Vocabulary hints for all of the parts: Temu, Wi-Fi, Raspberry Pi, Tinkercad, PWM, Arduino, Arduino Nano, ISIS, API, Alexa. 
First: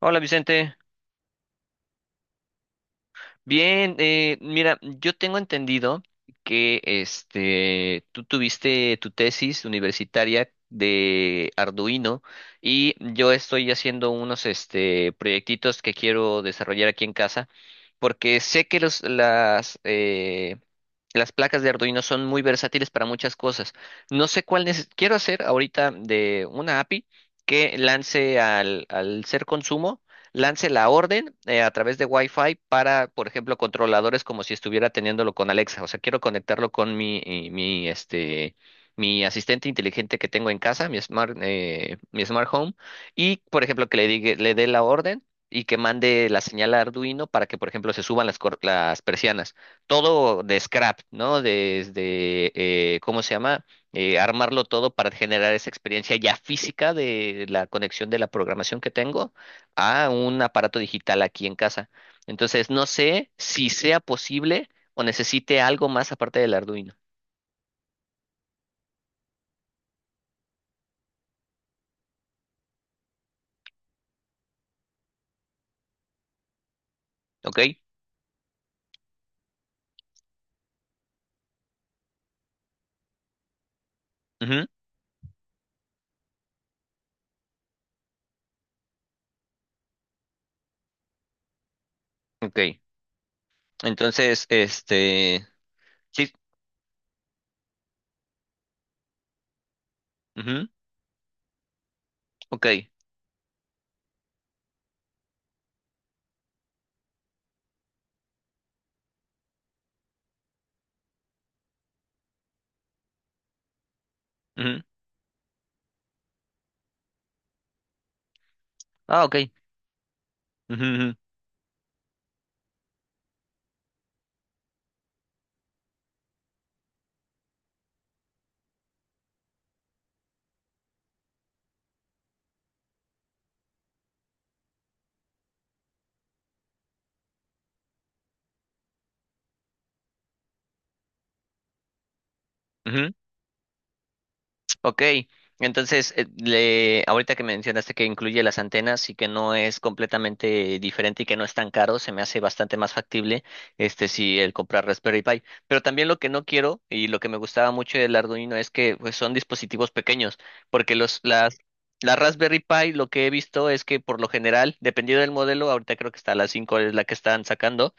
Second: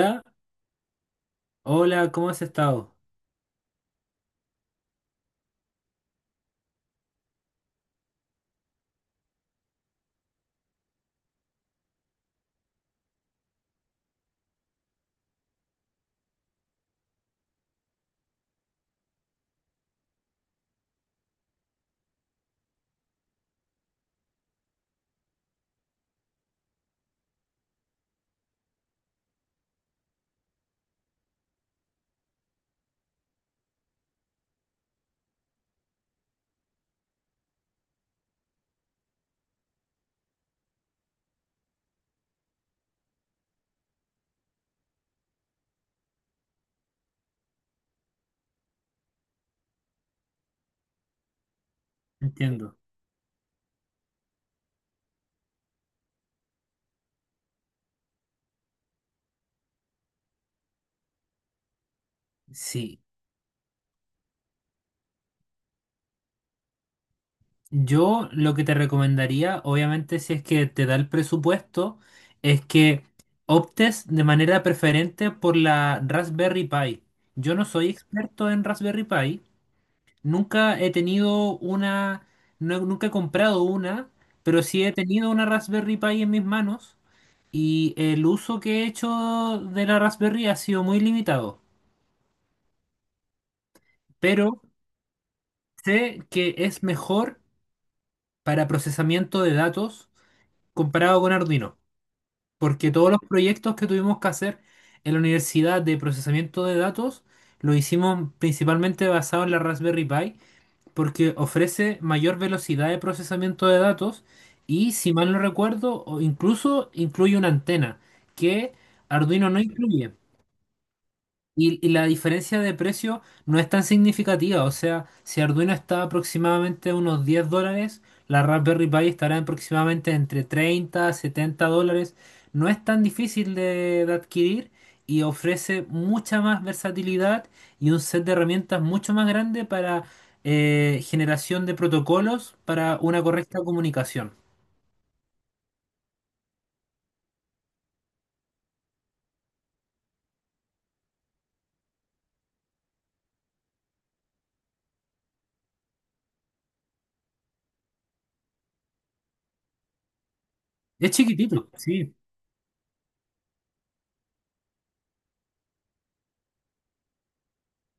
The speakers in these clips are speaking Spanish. Hola Vicente, hola, ¿cómo has estado? bien, mira, yo tengo entendido que tú tuviste tu tesis universitaria de Arduino y yo estoy haciendo unos proyectitos que quiero desarrollar aquí en casa porque sé que las placas de Arduino son muy versátiles para muchas cosas. No sé cuál quiero hacer ahorita de una API que lance al ser consumo lance la orden a través de Wi-Fi para, por ejemplo, controladores como si estuviera teniéndolo con Alexa. O sea, quiero conectarlo con mi asistente inteligente que tengo en casa, mi smart home, y, por ejemplo, que le diga, le dé la orden. Y que mande la señal a Arduino para que, por ejemplo, se suban las persianas. Todo de scrap, ¿no? Desde, Entiendo. ¿Cómo se llama? Armarlo todo para generar esa experiencia ya física de la conexión de la programación que tengo a un aparato digital aquí en casa. Entonces, no Sí, sé si sea posible o necesite algo más aparte del Arduino. yo lo que te recomendaría, obviamente, si es que te da el presupuesto, es que optes de manera preferente por la Raspberry Pi. Yo Ok. no soy experto en Raspberry Pi, nunca he tenido una, nunca he comprado una, pero Ujú. sí he tenido una Raspberry Pi en mis manos y el uso que he hecho de la Raspberry ha sido muy limitado, Ok. Entonces, pero sé sí. que es mejor para procesamiento de datos Ujú, comparado con Arduino, ok. porque todos los proyectos que tuvimos que hacer en la universidad de procesamiento de datos lo hicimos principalmente basado en la Raspberry Pi, porque ofrece mayor velocidad de procesamiento de datos Ujú. y, si mal no recuerdo, o incluso incluye una antena que Ah, Arduino ok. no incluye. Ujú, ujú, Y la diferencia de precio no es tan significativa, o sea, si Arduino está aproximadamente a unos $10, la Raspberry Pi estará en aproximadamente entre $30 a $70. No es tan difícil de adquirir y ofrece mucha más versatilidad y un set de herramientas mucho más grande para generación de protocolos para ujú. una correcta comunicación. Ok, entonces, ahorita que mencionaste que incluye las antenas y que no es completamente diferente y que no es tan caro, se me hace bastante más factible si el comprar Raspberry Pi. Pero también lo que no quiero y lo que me gustaba mucho del Arduino es que pues, son dispositivos pequeños, porque Es chiquitito, sí. la Raspberry Pi lo que he visto es que por lo general, dependiendo del modelo, ahorita creo que está la 5 es la que están sacando,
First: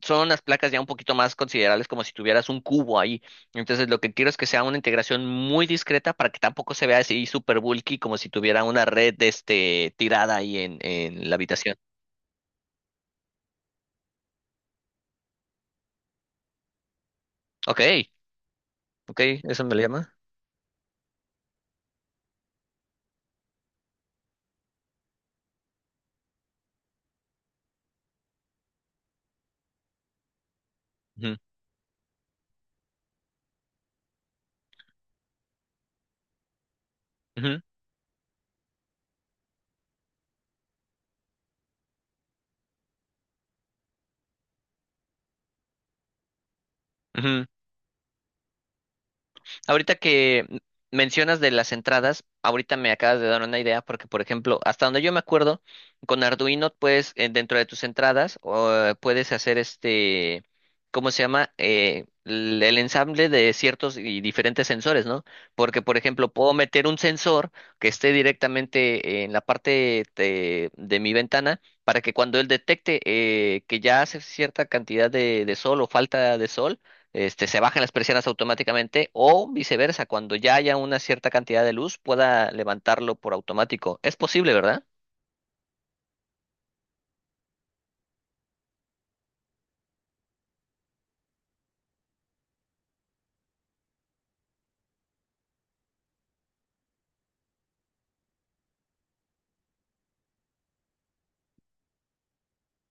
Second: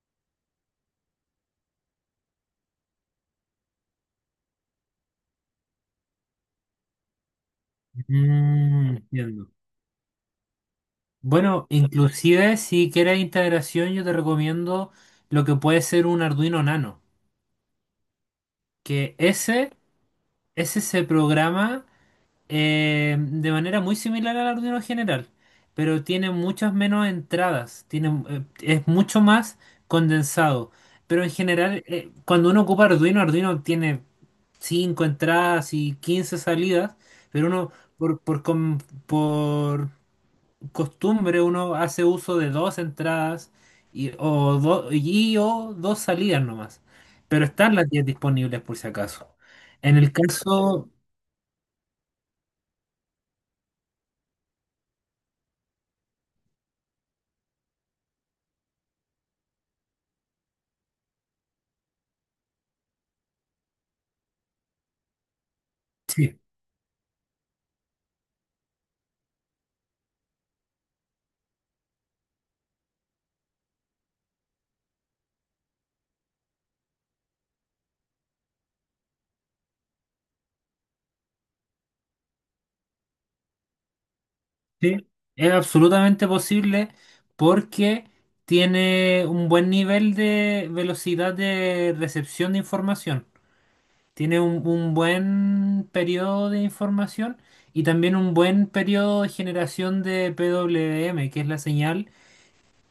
son las placas ya un poquito más considerables, como si tuvieras un cubo ahí. Entonces, lo que quiero es que sea una integración muy discreta para que tampoco se vea así super bulky, como si tuviera una Mm, red entiendo. Tirada ahí en la Bueno, habitación. inclusive si quieres integración, yo te recomiendo lo que puede ser un Arduino Nano, Ok, que ok, eso ese, me le llama. ese se programa de manera muy similar al Arduino general, pero tiene muchas menos entradas, es mucho más condensado. Pero en Ujú, general, cuando uno ocupa Arduino tiene 5 entradas y 15 salidas, pero ujú, uno por, por, com- por costumbre uno hace uso de dos entradas y o dos salidas nomás. Pero ujú. están las 10 disponibles por si acaso. Ahorita En el que caso, mencionas de las entradas, ahorita me acabas de dar una idea porque, por ejemplo, hasta donde yo me acuerdo, con Arduino dentro de tus entradas, puedes hacer este, ¿cómo se llama? L- el ensamble de ciertos y diferentes sensores, ¿no? Porque, por ejemplo, sí, puedo meter un sensor que esté directamente en la parte de mi ventana para que cuando él detecte que ya hace cierta cantidad de sol o falta de sol, se bajen las persianas automáticamente o viceversa, cuando ya haya una cierta cantidad de luz pueda levantarlo por automático. Es posible, ¿verdad? sí, es absolutamente posible porque tiene un buen nivel de velocidad de recepción de información. Tiene un buen periodo de información y también un buen periodo de generación de PWM, que es la señal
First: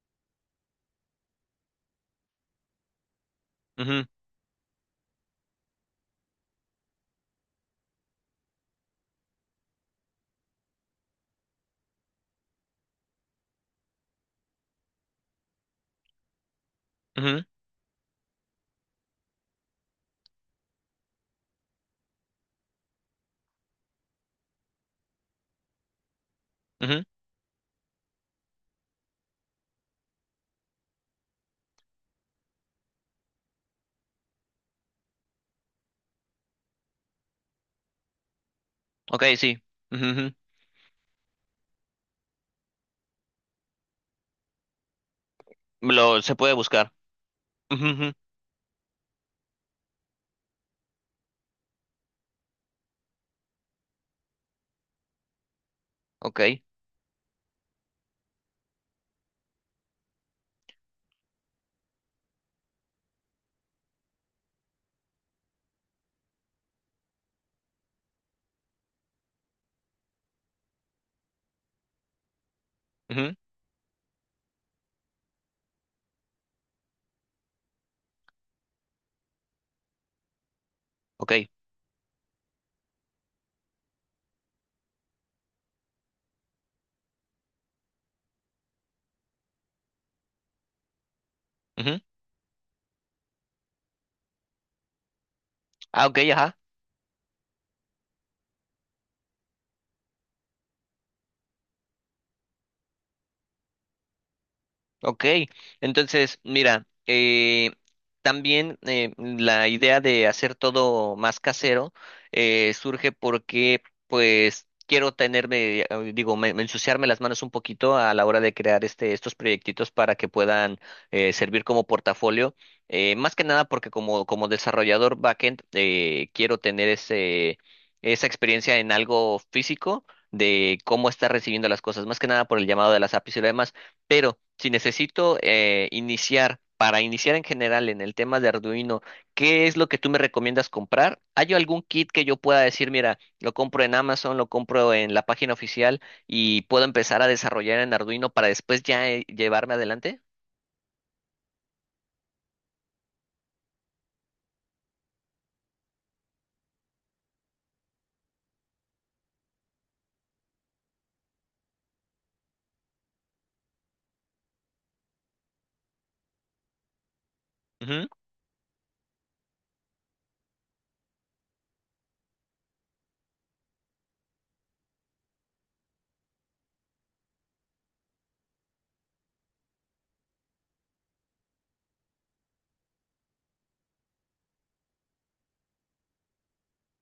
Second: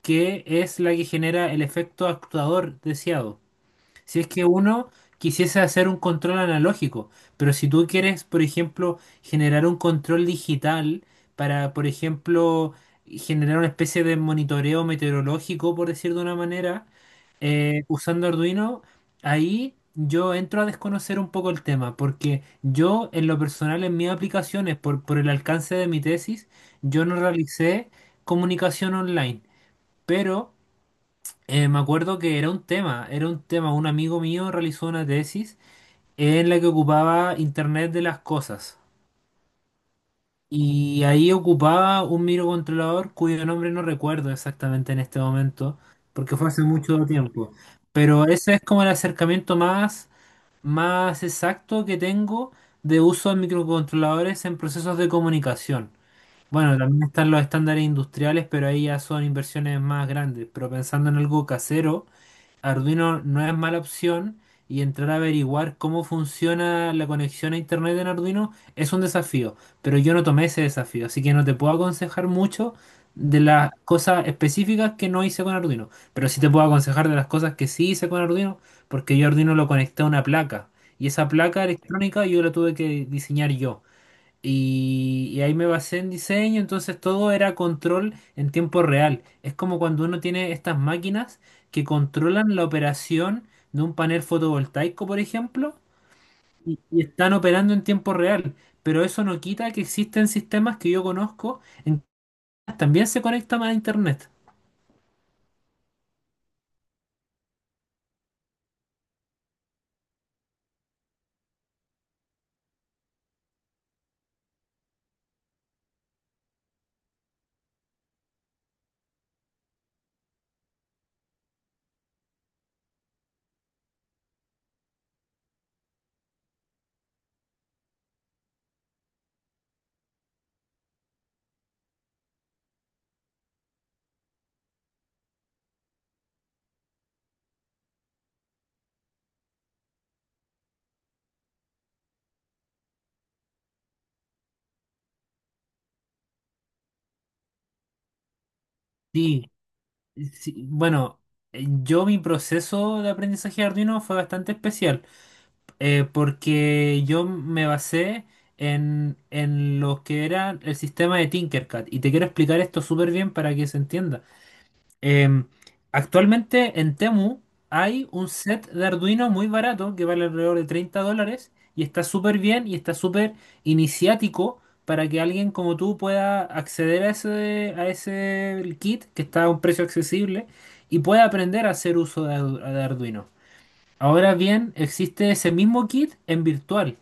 que es la que genera el efecto actuador deseado. Ujú, Si es que uno quisiese hacer un control analógico, pero si tú quieres, por ejemplo, generar un control digital para, por ejemplo, generar una especie de monitoreo meteorológico, por decir de una manera, ujú, usando Arduino, ahí yo entro a desconocer un poco el tema, porque yo en lo personal, en mis aplicaciones, por el alcance de mi tesis, ujú. yo no realicé comunicación online, pero me acuerdo que era un tema, era un tema. Un amigo mío realizó una tesis en la que ocupaba Internet de las cosas. Ok, sí. Ujú, ujú. Y ahí ocupaba un microcontrolador cuyo nombre no recuerdo exactamente en este momento, Lo, se porque fue puede hace buscar. mucho tiempo. Ujú, ujú. Pero ese es como el acercamiento más exacto que tengo de uso de microcontroladores en procesos de comunicación. Ok. Bueno, también están los estándares industriales, pero ahí ya son inversiones más grandes. Pero pensando en algo casero. Arduino no es mala opción y entrar a averiguar cómo funciona la conexión a internet en Arduino es un desafío, pero yo no tomé ese desafío, así que no te puedo aconsejar mucho Ujú. de las cosas específicas que no hice con Arduino, pero sí te puedo aconsejar de las cosas que sí hice con Arduino, porque yo Arduino lo conecté a una placa y esa Ok. placa electrónica yo la tuve que diseñar yo. Y ahí me basé en diseño, entonces todo era control en tiempo real. Es como cuando uno tiene estas máquinas que Ujú. controlan la operación de un panel fotovoltaico, por ejemplo, Ah, ok, ajá. y están operando en tiempo real. Pero eso no quita que existen sistemas que yo conozco en que también se conectan a internet. Ok, entonces, mira, también la idea de hacer todo más casero surge porque, pues, quiero digo, me ensuciarme las manos un poquito a la hora de crear estos proyectitos para que puedan servir como portafolio. Más que nada porque como desarrollador backend quiero tener esa experiencia en algo físico de cómo está recibiendo las cosas, más que nada por el llamado de las APIs y lo demás. Pero si necesito para iniciar en general en el tema de Arduino, ¿qué es lo que tú me recomiendas comprar? ¿Hay algún kit que yo pueda decir, mira, lo compro en Amazon, lo compro en la página oficial y puedo empezar a desarrollar en Arduino para después ya Sí, llevarme adelante? sí, bueno, yo mi proceso de aprendizaje de Arduino fue bastante especial. Porque yo me basé en lo que era el sistema de Tinkercad y te quiero explicar esto súper bien para que se entienda. Eh, actualmente en Temu Ujú. hay un set de Arduino muy barato que vale alrededor de $30 y está súper bien y está súper iniciático para que alguien como tú pueda acceder a ese kit que está a un precio accesible y pueda aprender a hacer uso de Arduino. Ahora bien, existe ese mismo kit en virtual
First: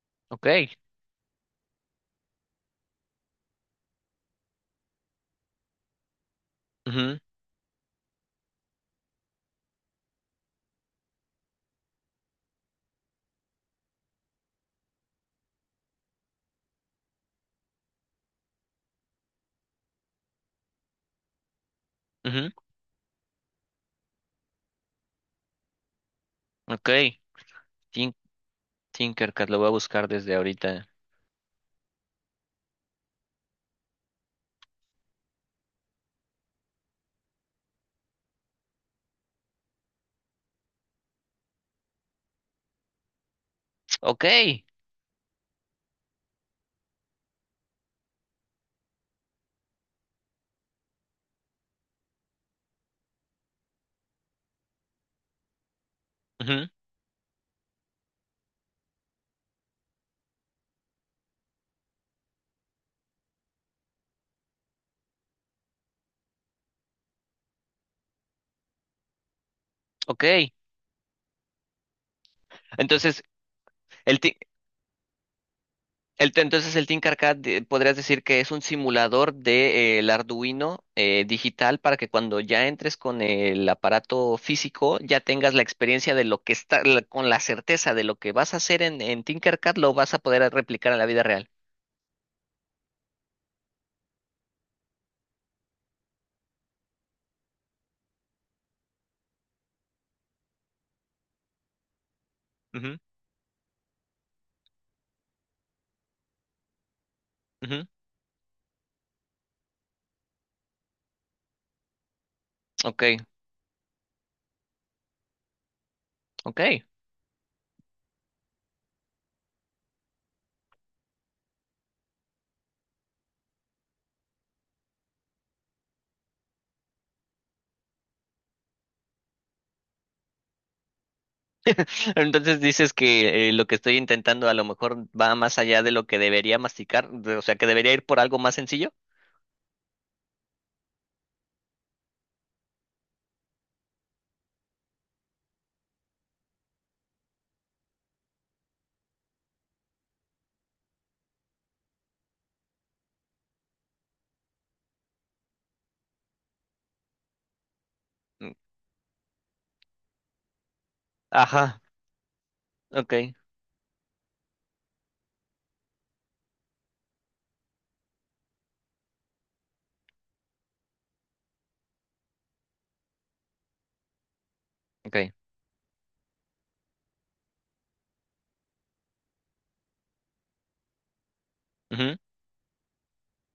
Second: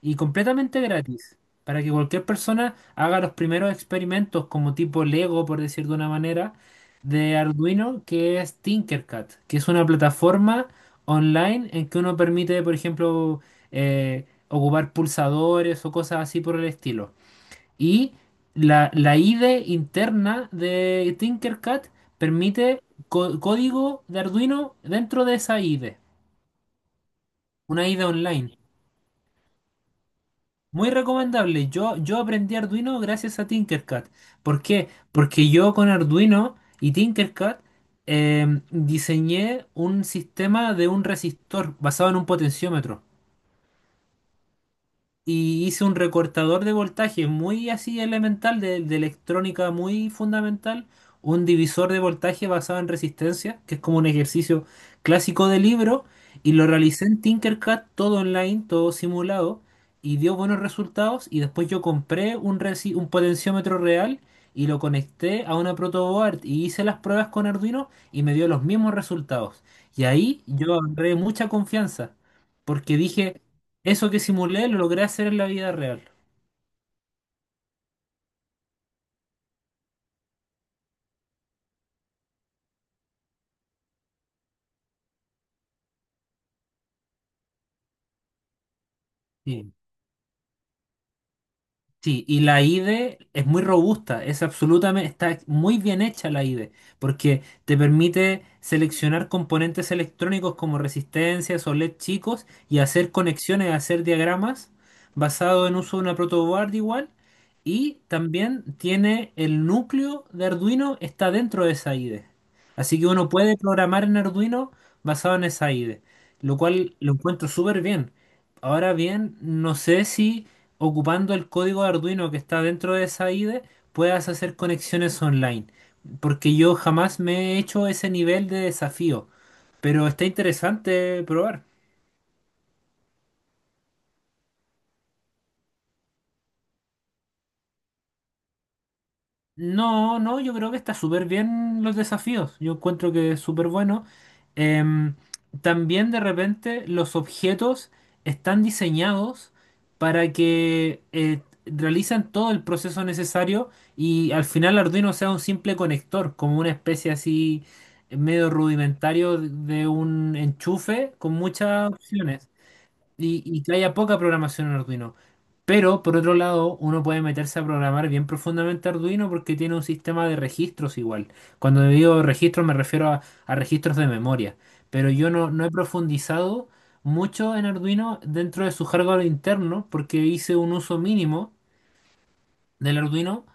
y Ok. completamente gratis para que cualquier persona haga los primeros experimentos como tipo Lego, por decir de una manera, Ujú, de Arduino, que es Tinkercad, que es una plataforma online en que uno permite, por ejemplo, ocupar pulsadores o cosas así por el estilo. Y la IDE interna de Tinkercad ujú. permite código de Arduino dentro de esa IDE. Ok. Una ida Tin- online. Tinkercad, lo voy a buscar desde ahorita. Muy recomendable. Yo aprendí Arduino gracias a Tinkercad. ¿Por qué? Porque yo con Arduino y Tinkercad diseñé un sistema de un resistor basado en un potenciómetro. Ok. Y hice un recortador de voltaje muy así elemental, de electrónica muy fundamental, un divisor de voltaje basado en resistencia, que es como un ejercicio clásico de libro, y lo Ujú. realicé en Tinkercad, todo online, todo simulado, y dio buenos resultados, y después yo compré un potenciómetro real. Y lo conecté a una protoboard y hice las pruebas con Arduino y me dio los mismos resultados. Y Ok. ahí yo agarré mucha confianza porque Entonces, dije, eso el, que ti- simulé lo logré hacer en la vida real. El te- entonces el Think Arcade podrías decir que es un simulador de, el Arduino digital para que cuando ya entres con el aparato físico ya tengas la experiencia de lo que con la certeza de lo que vas a hacer en Sí, Tinkercad lo vas a poder replicar en la vida real. sí, y la IDE es muy robusta, es absolutamente, está muy bien hecha la IDE, porque te permite seleccionar componentes electrónicos como resistencias o LED chicos y Ujú, hacer conexiones, hacer diagramas basado en uso de una protoboard igual. ujú. Y también tiene el núcleo de Arduino está dentro de esa IDE. Así Ok, que uno puede programar en Arduino basado en esa IDE, lo ok. cual lo encuentro súper bien. Ahora bien, no sé si ocupando el código de Arduino que está dentro de esa IDE puedas hacer conexiones online, porque yo jamás me he hecho ese nivel de desafío, pero está interesante probar. Entonces dices que lo que estoy intentando a lo mejor va más allá de lo que debería masticar, o sea, que debería ir por algo más sencillo. No, no, yo creo que está súper bien los desafíos. Yo encuentro que es súper bueno. Em, también de repente los objetos están diseñados para que realizan todo el proceso necesario y al final Arduino sea un simple conector, como una especie así medio Mm, rudimentario de un enchufe con ajá, muchas opciones ok, y que haya poca programación en Arduino. Pero por otro lado, uno puede meterse a programar bien profundamente Arduino porque tiene un sistema de registros igual. Cuando digo registros me refiero a registros de memoria. Pero yo ok, no, no he profundizado mucho en Arduino dentro de su hardware interno porque hice un uso mínimo ujú, del Arduino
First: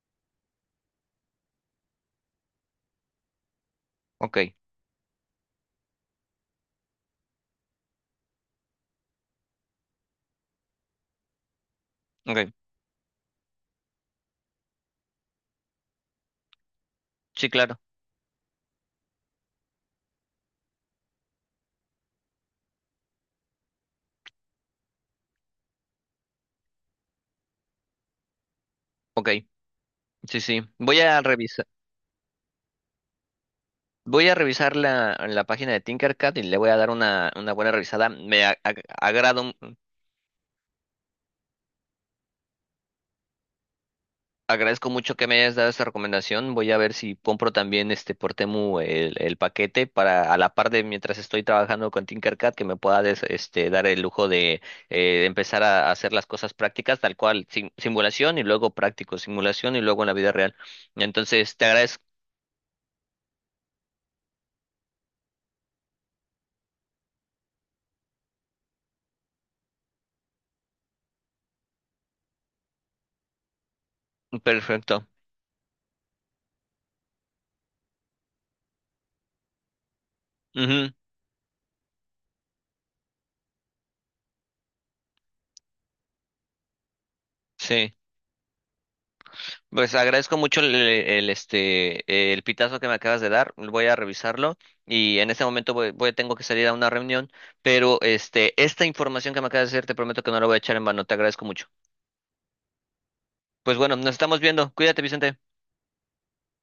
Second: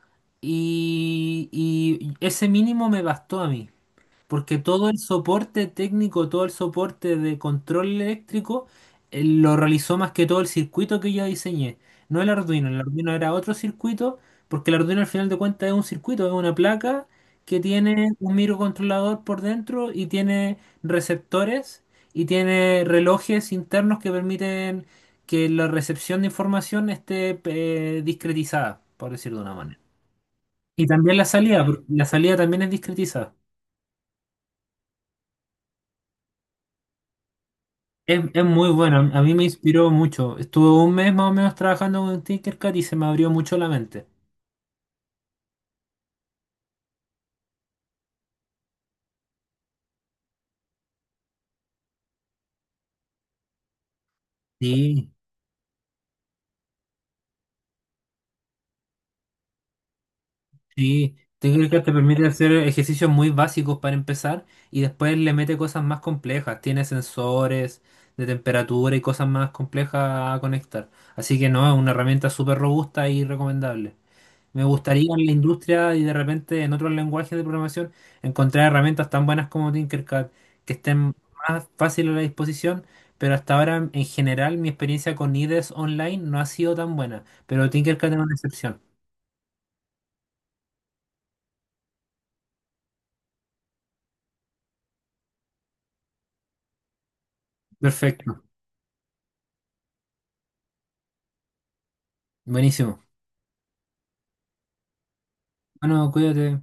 y ese mínimo me bastó a mí. ok, Porque todo el soporte técnico, todo el soporte de control eléctrico, lo realizó más que todo el circuito que yo diseñé. No el ok. Arduino, el Arduino era otro circuito, porque el Arduino al final de cuentas es un circuito, es una placa Sí, que claro, tiene un microcontrolador por dentro y tiene receptores y tiene relojes internos que permiten que la recepción de información esté discretizada, por ok. decirlo de una manera. Sí, sí. Y también la salida, porque la salida también es discretizada. Voy a revisar la, la página de Tinkercad y le voy a dar una buena revisada. Es Me a- muy ag- bueno, a mí me agrado, inspiró mucho. Estuve un mes más o menos trabajando con Tinkercad y se me abrió mucho la mente. agradezco mucho que me hayas dado esta recomendación. Voy a ver si compro también por Temu el paquete para a la par de mientras estoy trabajando con Tinkercad que me pueda dar el lujo de Sí, empezar a hacer las cosas prácticas tal cual, simulación y luego práctico, simulación y luego en la vida real. sí. Entonces, te Tinkercad te agradezco. permite hacer ejercicios muy básicos para empezar y después le mete cosas más complejas. Tiene sensores de temperatura y cosas más complejas a conectar. Así que no, es una herramienta súper robusta y recomendable. Me Perfecto. gustaría en la industria y de repente en otros lenguajes de programación encontrar herramientas tan buenas como Tinkercad que Ujú, estén más fácil a la disposición, pero hasta ahora en general mi experiencia con IDEs online no ha sido tan buena, pero sí. Tinkercad es una excepción. Pues agradezco mucho el pitazo que me acabas de dar. Voy a revisarlo y en este momento tengo que salir a una reunión, pero Perfecto, esta información que me acabas de decir te prometo que no la voy a echar en vano. Te agradezco mucho. buenísimo. Pues bueno, nos estamos viendo. Cuídate, Vicente. Bueno, cuídate.